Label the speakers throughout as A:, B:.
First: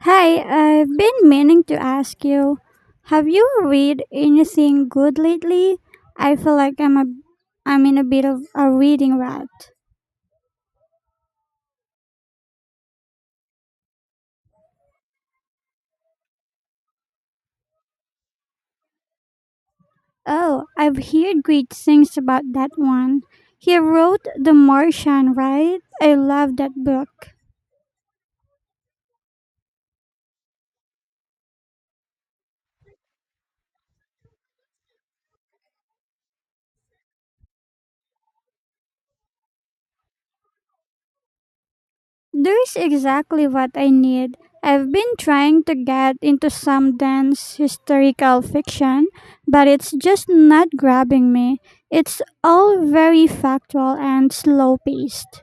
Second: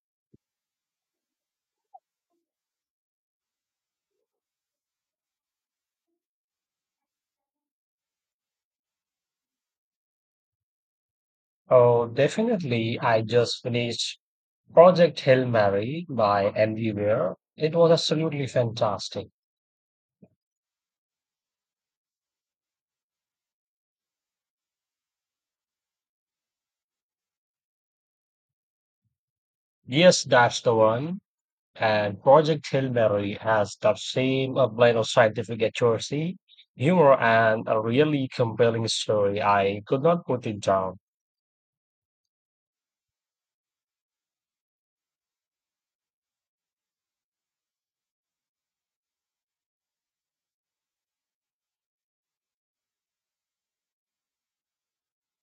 A: Hi, I've been meaning to ask you, have you read anything good lately? I feel like I'm in a bit of a reading rut.
B: Oh, definitely. I just finished Project Hail Mary by Andy Weir. It was absolutely fantastic.
A: Oh, I've heard great things about that one. He wrote The Martian, right? I love that book.
B: Yes, that's the one. And Project Hail Mary has that same blend of scientific accuracy, humor, and a really compelling story. I could not put it down.
A: There's exactly what I need. I've been trying to get into some dense historical fiction, but it's just not grabbing me. It's all very factual and slow paced.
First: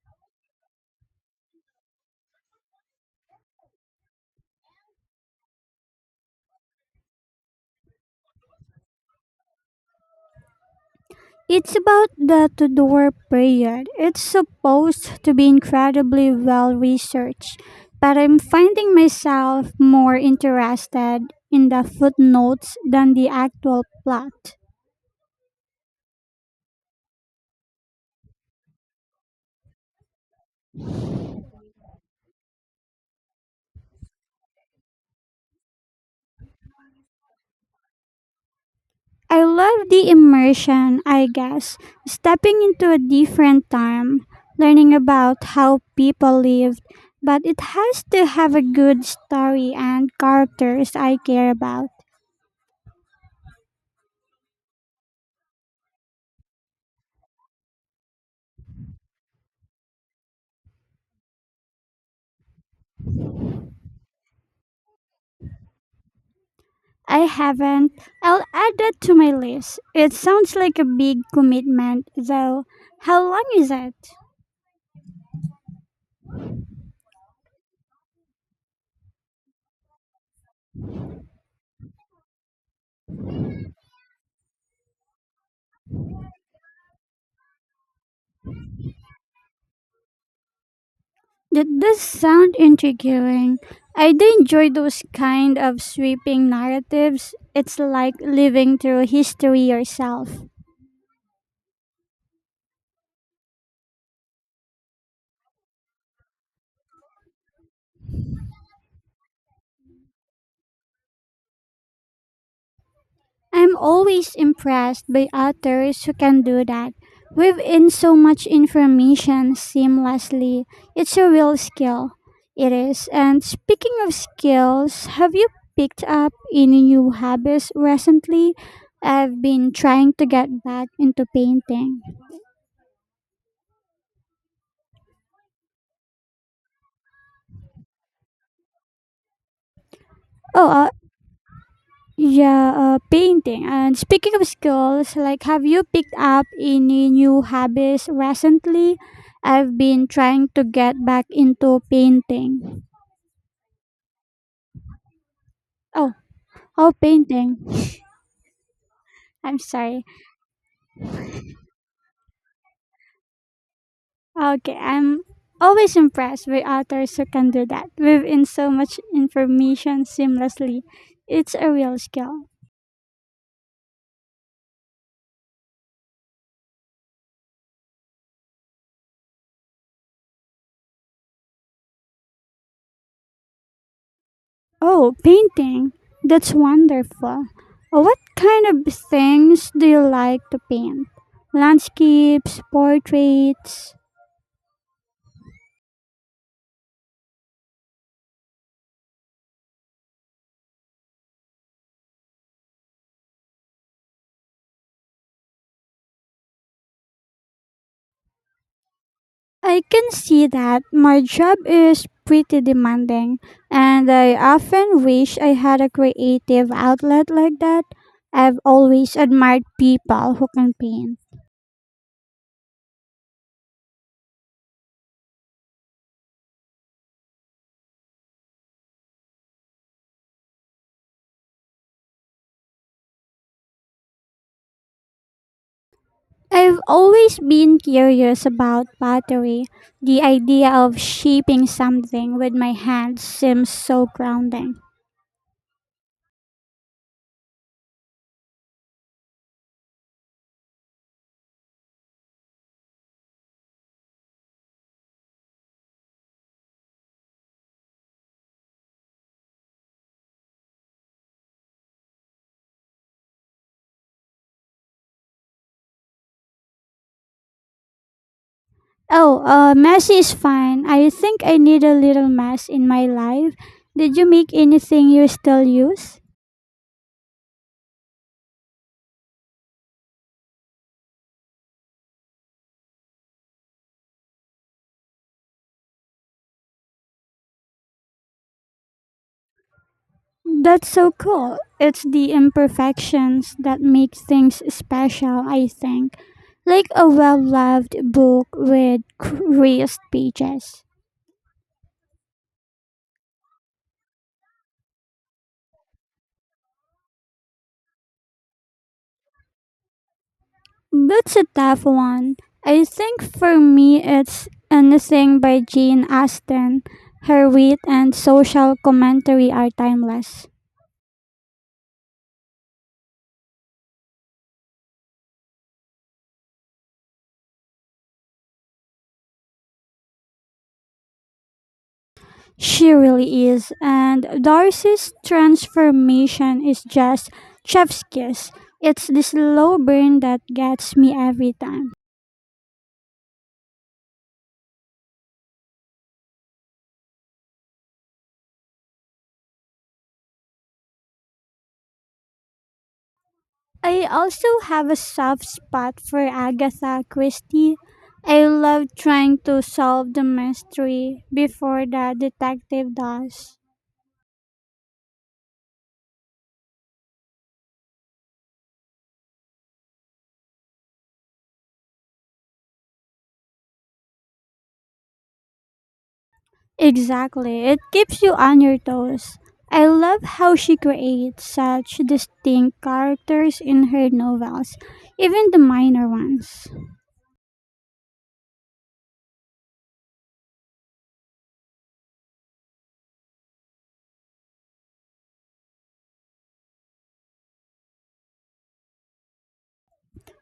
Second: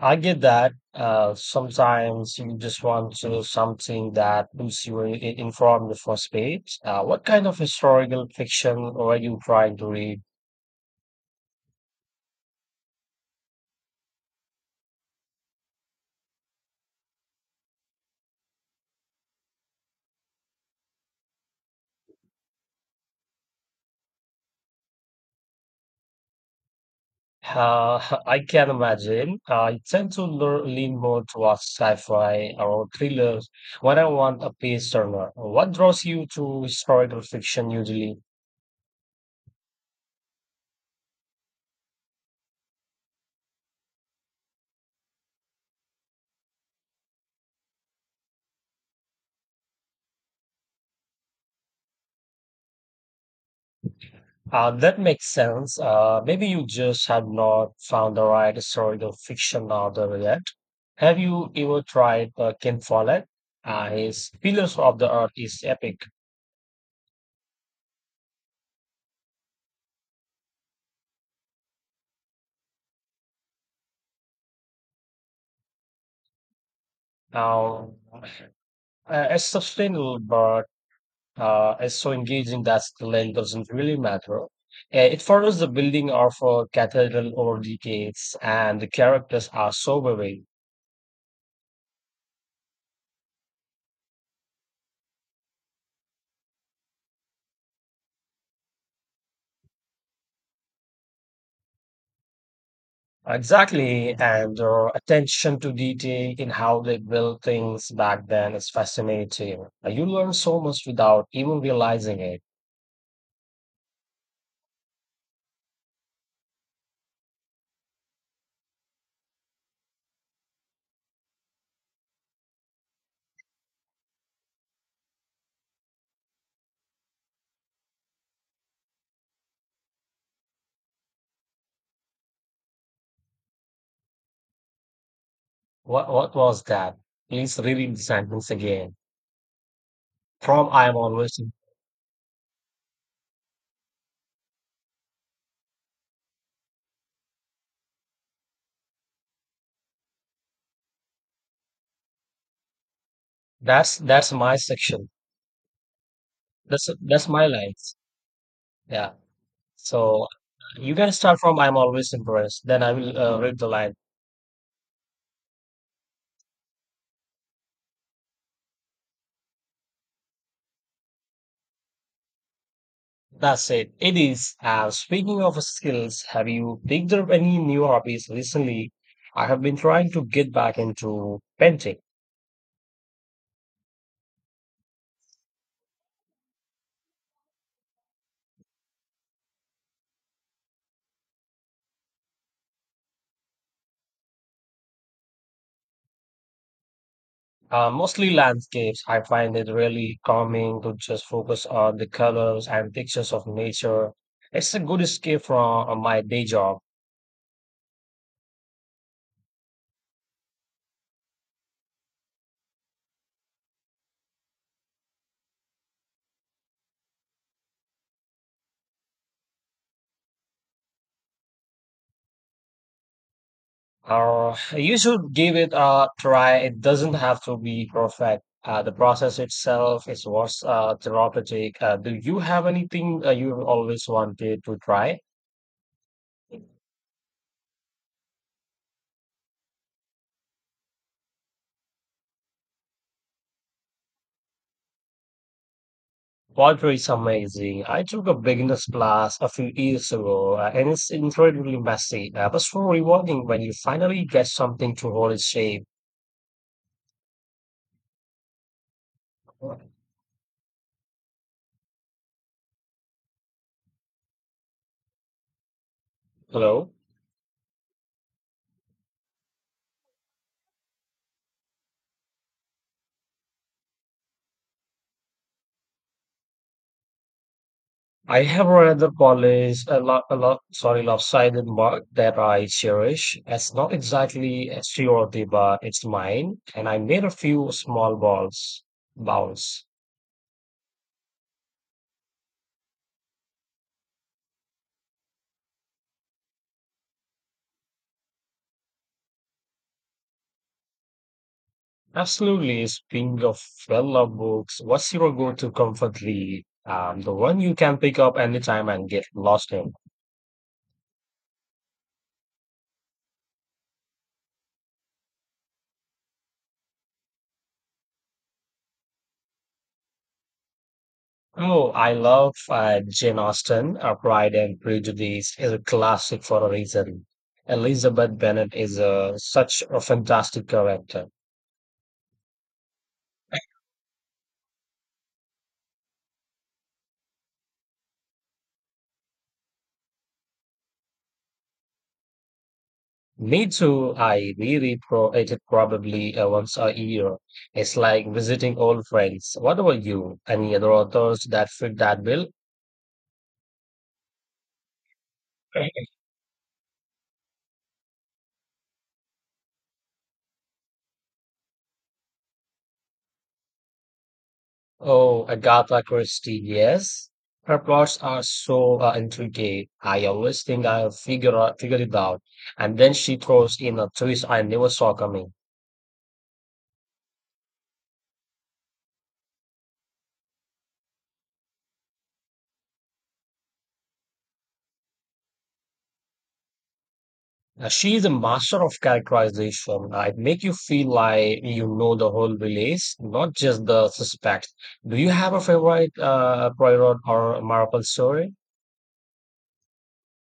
B: I get that sometimes you just want to something that puts you informed for space. What kind of historical fiction were you trying to read?
A: It's about the Tudor period. It's supposed to be incredibly well researched, but I'm finding myself more interested in the footnotes than the actual plot.
B: I can imagine. I tend to lean more towards sci-fi or thrillers when I want a page turner. What draws you to historical fiction usually?
A: I love the immersion, I guess. Stepping into a different time, learning about how people lived, but it has to have a good story and characters I care about.
B: That makes sense. Maybe you just have not found the right historical fiction author yet. Have you ever tried Ken Follett? His Pillars of the Earth is epic.
A: I haven't. I'll add that to my list. It sounds like a big commitment, though. How long is it?
B: Now, it's sustainable, but is so engaging that the length doesn't really matter. It follows the building of a cathedral over decades, and the characters are so vivid.
A: That does sound intriguing. I do enjoy those kind of sweeping narratives. It's like living through history yourself.
B: Exactly, and their attention to detail in how they built things back then is fascinating. You learn so much without even realizing it.
A: I'm always impressed by authors who can do that. Weave in so much information seamlessly. It's a real skill. It is. And speaking of skills, have you picked up any new hobbies recently? I've been trying to get back into painting.
B: What was that? Please reread the sentence again. From I
A: Oh,
B: am always
A: yeah, painting. And speaking of skills, like, have you picked up any new hobbies recently? I've been trying to get back into painting.
B: that's my section.
A: Oh,
B: That's
A: oh,
B: that's my
A: painting.
B: lines. Yeah.
A: I'm sorry.
B: So you can start from I'm always impressed. Then I will read the line.
A: Okay, I'm always impressed with authors who can do that, weave in so much information seamlessly. It's a real skill.
B: That's it. It is. Speaking of skills, have you picked up any new hobbies recently? I have been trying to get back into painting,
A: Oh, painting. That's wonderful. What kind of things do you like to paint? Landscapes, portraits.
B: mostly landscapes. I find it really calming to just focus on the colors and pictures of nature. It's a good escape from my day job.
A: I can see that my job is pretty demanding, and I often wish I had a creative outlet like that. I've always admired people who can paint.
B: You should give it a try. It doesn't have to be perfect. The process itself is what's therapeutic. Do you have anything you've always wanted to try?
A: I've always been curious about pottery. The idea of shaping something with my hands seems so grounding.
B: Pottery is amazing. I took a beginner's class a few years ago, and it's incredibly messy, but so rewarding when you finally get something to hold its shape. Hello?
A: Oh, mess is fine. I think I need a little mess in my life. Did you make anything you still use?
B: I have another college, sorry, lopsided mark that I cherish. It's not exactly a surety, but it's mine, and I made a few small balls, bounce.
A: That's so cool. It's the imperfections that make things special, I think. Like a well loved book with creased pages.
B: Absolutely. Speaking of well-loved books, what's your go-to comfort read? The one you can pick up anytime and get lost in.
A: That's a tough one. I think for me it's anything by Jane Austen. Her wit and social commentary are timeless.
B: Oh, I love Jane Austen. Pride and Prejudice is a classic for a reason. Elizabeth Bennet is a, such a fantastic character.
A: She really is, and Darcy's transformation is just chef's kiss. It's the slow burn that gets me every time.
B: Me too. I reread pro it probably once a year. It's like visiting old friends. What about you? Any other authors that fit that bill?
A: I also have a soft spot for Agatha Christie. I love trying to solve the mystery before the detective does.
B: Oh, Agatha Christie, yes. Her plots are so intricate. I always think I'll figure it out, and then she throws in a twist I never saw coming.
A: Exactly, it keeps you on your toes. I love how she creates such distinct characters in her novels, even the minor ones.
B: She is a master of characterization. It make you feel like you know the whole village, not just the suspects. Do you have a favorite Poirot or Marple story?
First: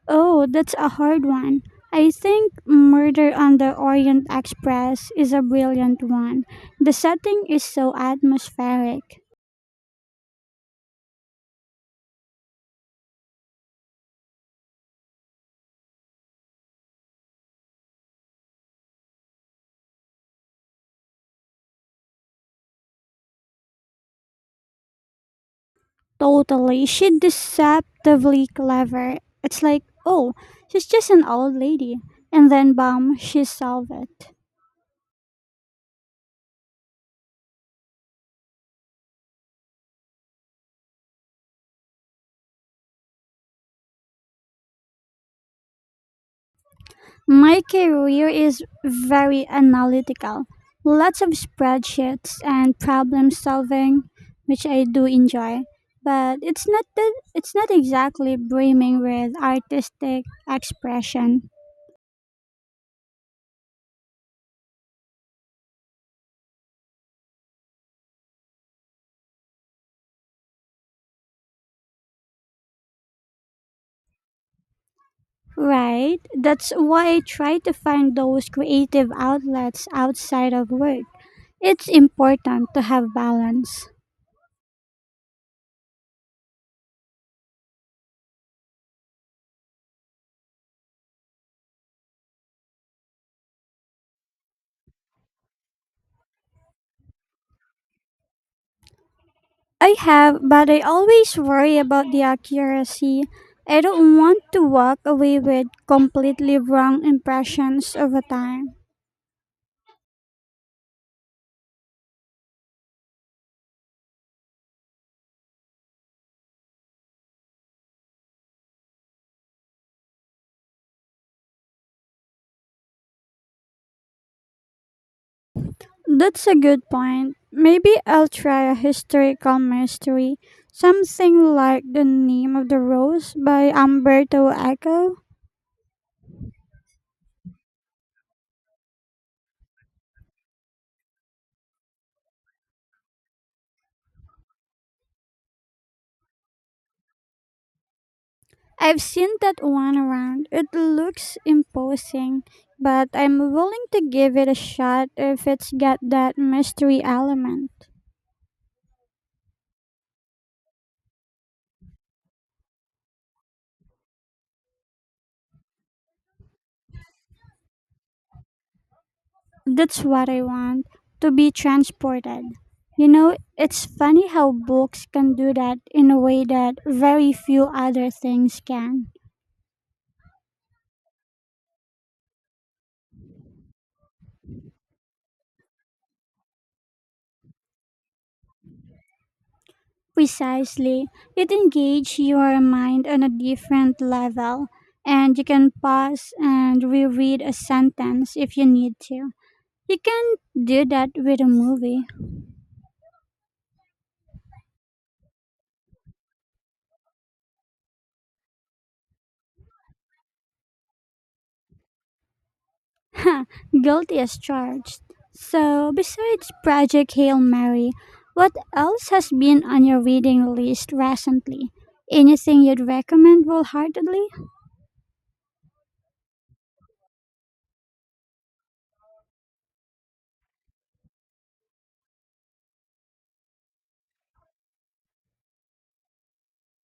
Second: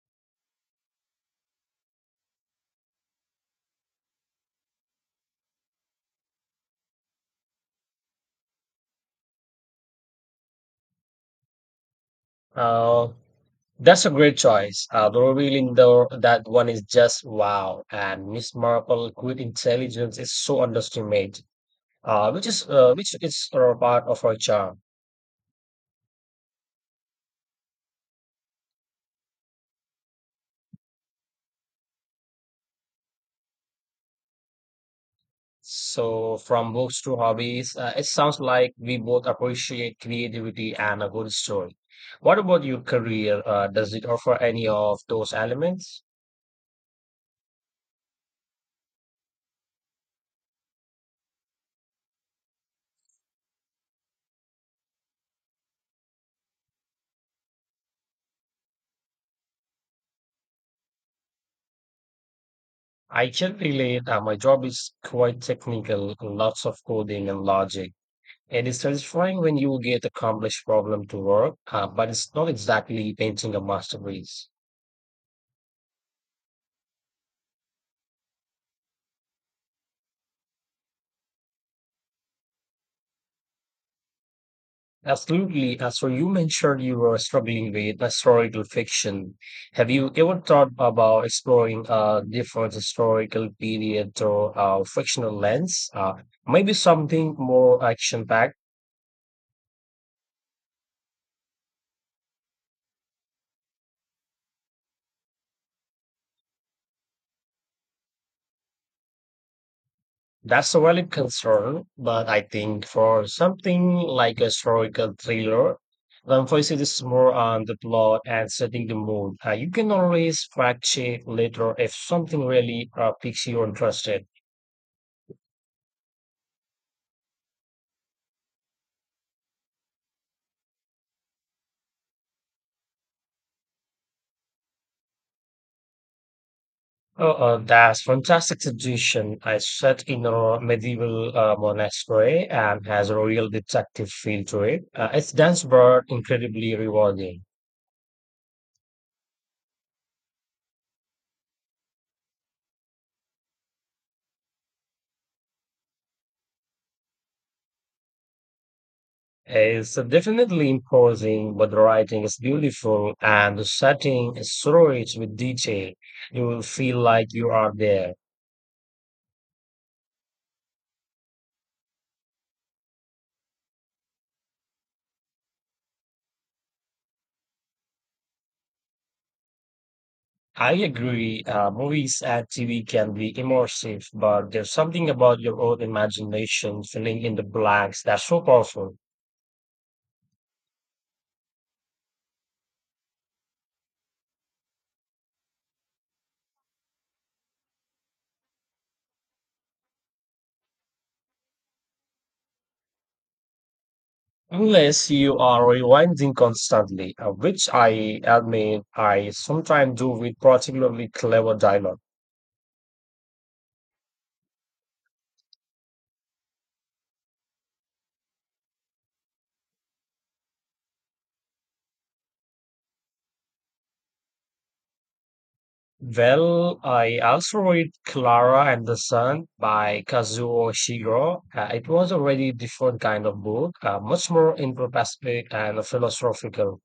A: Oh, that's a hard one. I think Murder on the Orient Express is a brilliant one. The setting is so atmospheric.
B: Uh, that's a great choice. The reveal in the, that one is just wow, and Miss Marple good intelligence is so underestimated, which is part of her charm.
A: Totally. She's deceptively clever. It's like, oh, she's just an old lady. And then, bam, she solved it.
B: So, from books to hobbies, it sounds like we both appreciate creativity and a good story. What about your career? Does it offer any of those elements?
A: My career is very analytical. Lots of spreadsheets and problem solving, which I do enjoy. But it's not that it's not exactly brimming with artistic expression.
B: I can relate. My job is quite technical, lots of coding and logic. It is satisfying when you get a complex problem to work, but it's not exactly painting a masterpiece.
A: Right. That's why I try to find those creative outlets outside of work. It's important to have balance.
B: Absolutely. So you mentioned you were struggling with historical fiction. Have you ever thought about exploring a different historical period or fictional lens? Maybe something more action-packed.
A: I have, but I always worry about the accuracy. I don't want to walk away with completely wrong impressions over time.
B: That's a valid concern, but I think for something like a historical thriller, the emphasis is more on the plot and setting the mood. You can always fact check later if something really piques your interest.
A: That's a good point. Maybe I'll try a historical mystery, something like The Name of the Rose by Umberto Eco.
B: Oh, that's fantastic suggestion. I set in a medieval monastery and has a real detective feel to it. It's dense but incredibly rewarding.
A: I've seen that one around. It looks imposing, but I'm willing to give it a shot if it's got that mystery element.
B: It's definitely imposing, but the writing is beautiful and the setting is so rich with detail. You will feel like you are there.
A: That's what I want to be transported. You know, it's funny how books can do that in a way that very few other things can.
B: I agree. Movies and TV can be immersive, but there's something about your own imagination filling in the blanks that's so powerful.
A: Precisely, it engages your mind on a different level, and you can pause and reread a sentence if you need to. You can do that with a movie.
B: Unless you are rewinding constantly, which I admit I sometimes do with particularly clever dialogue.
A: Guilty as charged. So, besides Project Hail Mary, what else has been on your reading list recently? Anything you'd recommend wholeheartedly?
B: Well, I also read Clara and the Sun by Kazuo Ishiguro. It was a really different kind of book, much more introspective and philosophical.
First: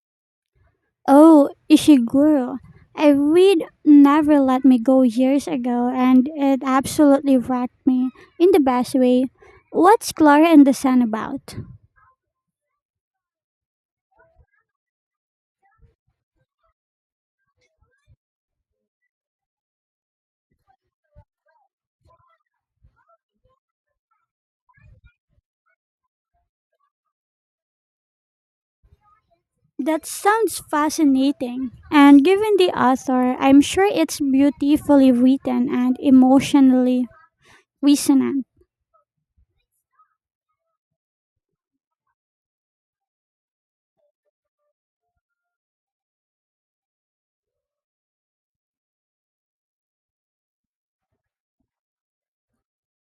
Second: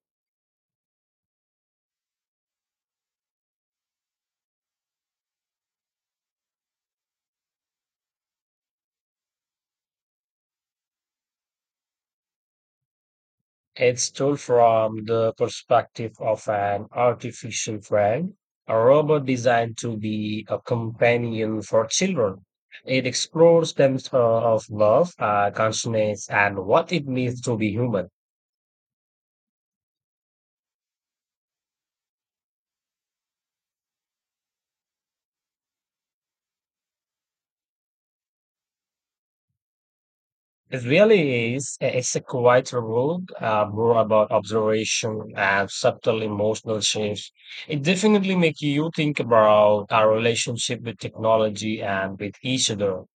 A: Oh, Ishiguro. I read Never Let Me Go years ago and it absolutely wrecked me in the best way. What's Clara and the Sun about?
B: It's told from the perspective of an artificial friend, a robot designed to be a companion for children. It explores themes of love, consciousness, and what it means to be human.
A: That sounds fascinating. And given the author, I'm sure it's beautifully written and emotionally Reason.
B: It really is it's a quite a book, more about observation and subtle emotional shifts. It definitely makes you think about our relationship with technology and with each other.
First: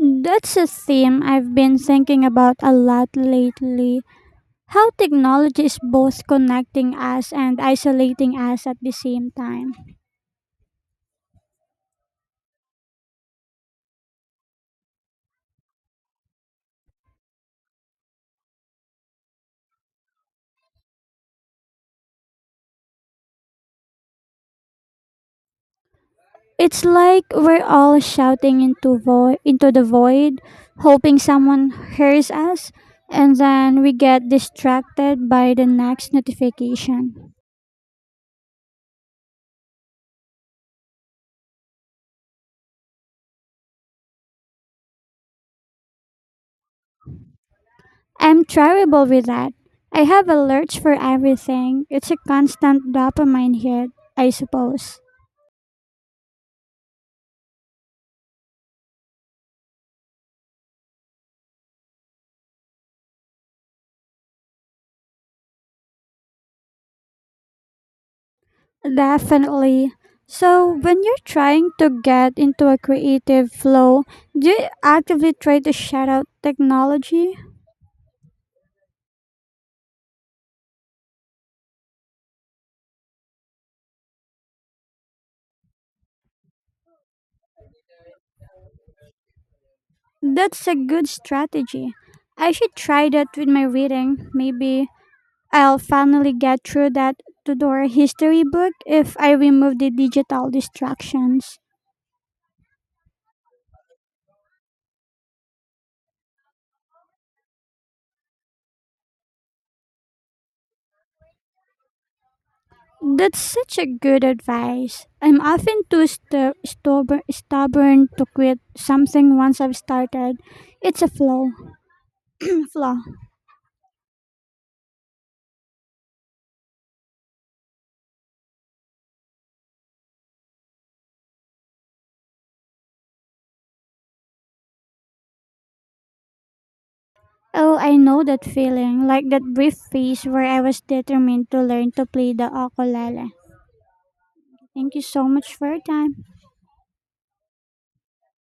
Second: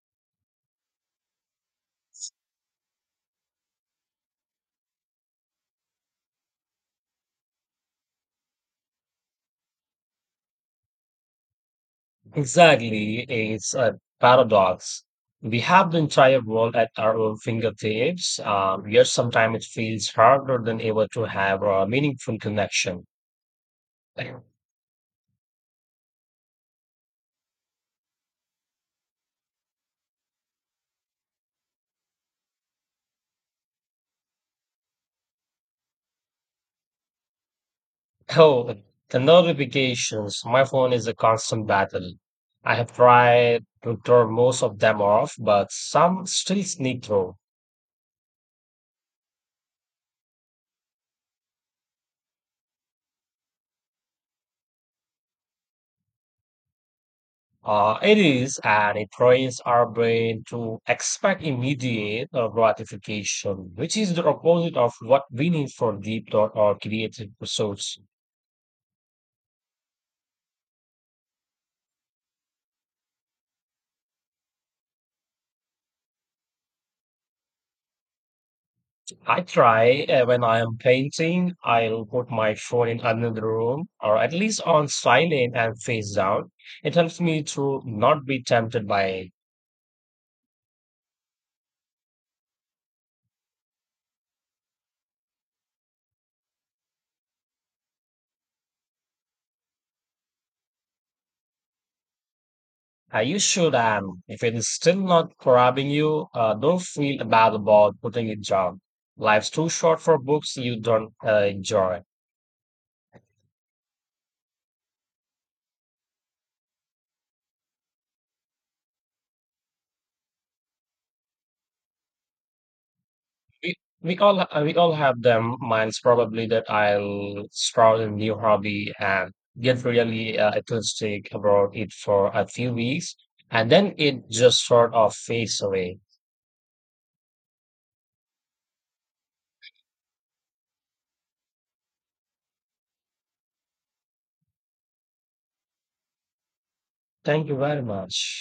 A: That's a theme I've been thinking about a lot lately. How technology is both connecting us and isolating us at the same time.
B: Exactly. It's a paradox. We have the entire world at our own fingertips, yet sometimes it feels harder than ever to have a meaningful connection.
A: It's like we're all shouting into the void, hoping someone hears us, and then we get distracted by the next notification.
B: Oh, the notifications. My phone is a constant battle. I have tried to turn most of them off, but some still sneak through.
A: I'm terrible with that. I have alerts for everything. It's a constant dopamine hit, I suppose.
B: It is, and it trains our brain to expect immediate gratification, which is the opposite of what we need for deep thought or creative pursuits.
A: Definitely. So, when you're trying to get into a creative flow, do you actively try to shut out technology?
B: I try when I am painting, I'll put my phone in another room or at least on silent and face down. It helps me to not be tempted by it.
A: That's a good strategy. I should try that with my reading. Maybe I'll finally get through that Tudor history book if I remove the digital distractions.
B: You should, and if it is still not grabbing you, don't feel bad about putting it down. Life's too short for books you don't enjoy.
A: That's such a good advice. I'm often too stubborn to quit something once I've started. It's a flow. Flaw.
B: We we all have them. Mine's probably that I'll start a new hobby and get really enthusiastic about it for a few weeks, and then it just sort of fades away.
A: Oh, I know that feeling, like that brief phase where I was determined to learn to play the ukulele. Thank you so much for your time.
B: Thank you very much.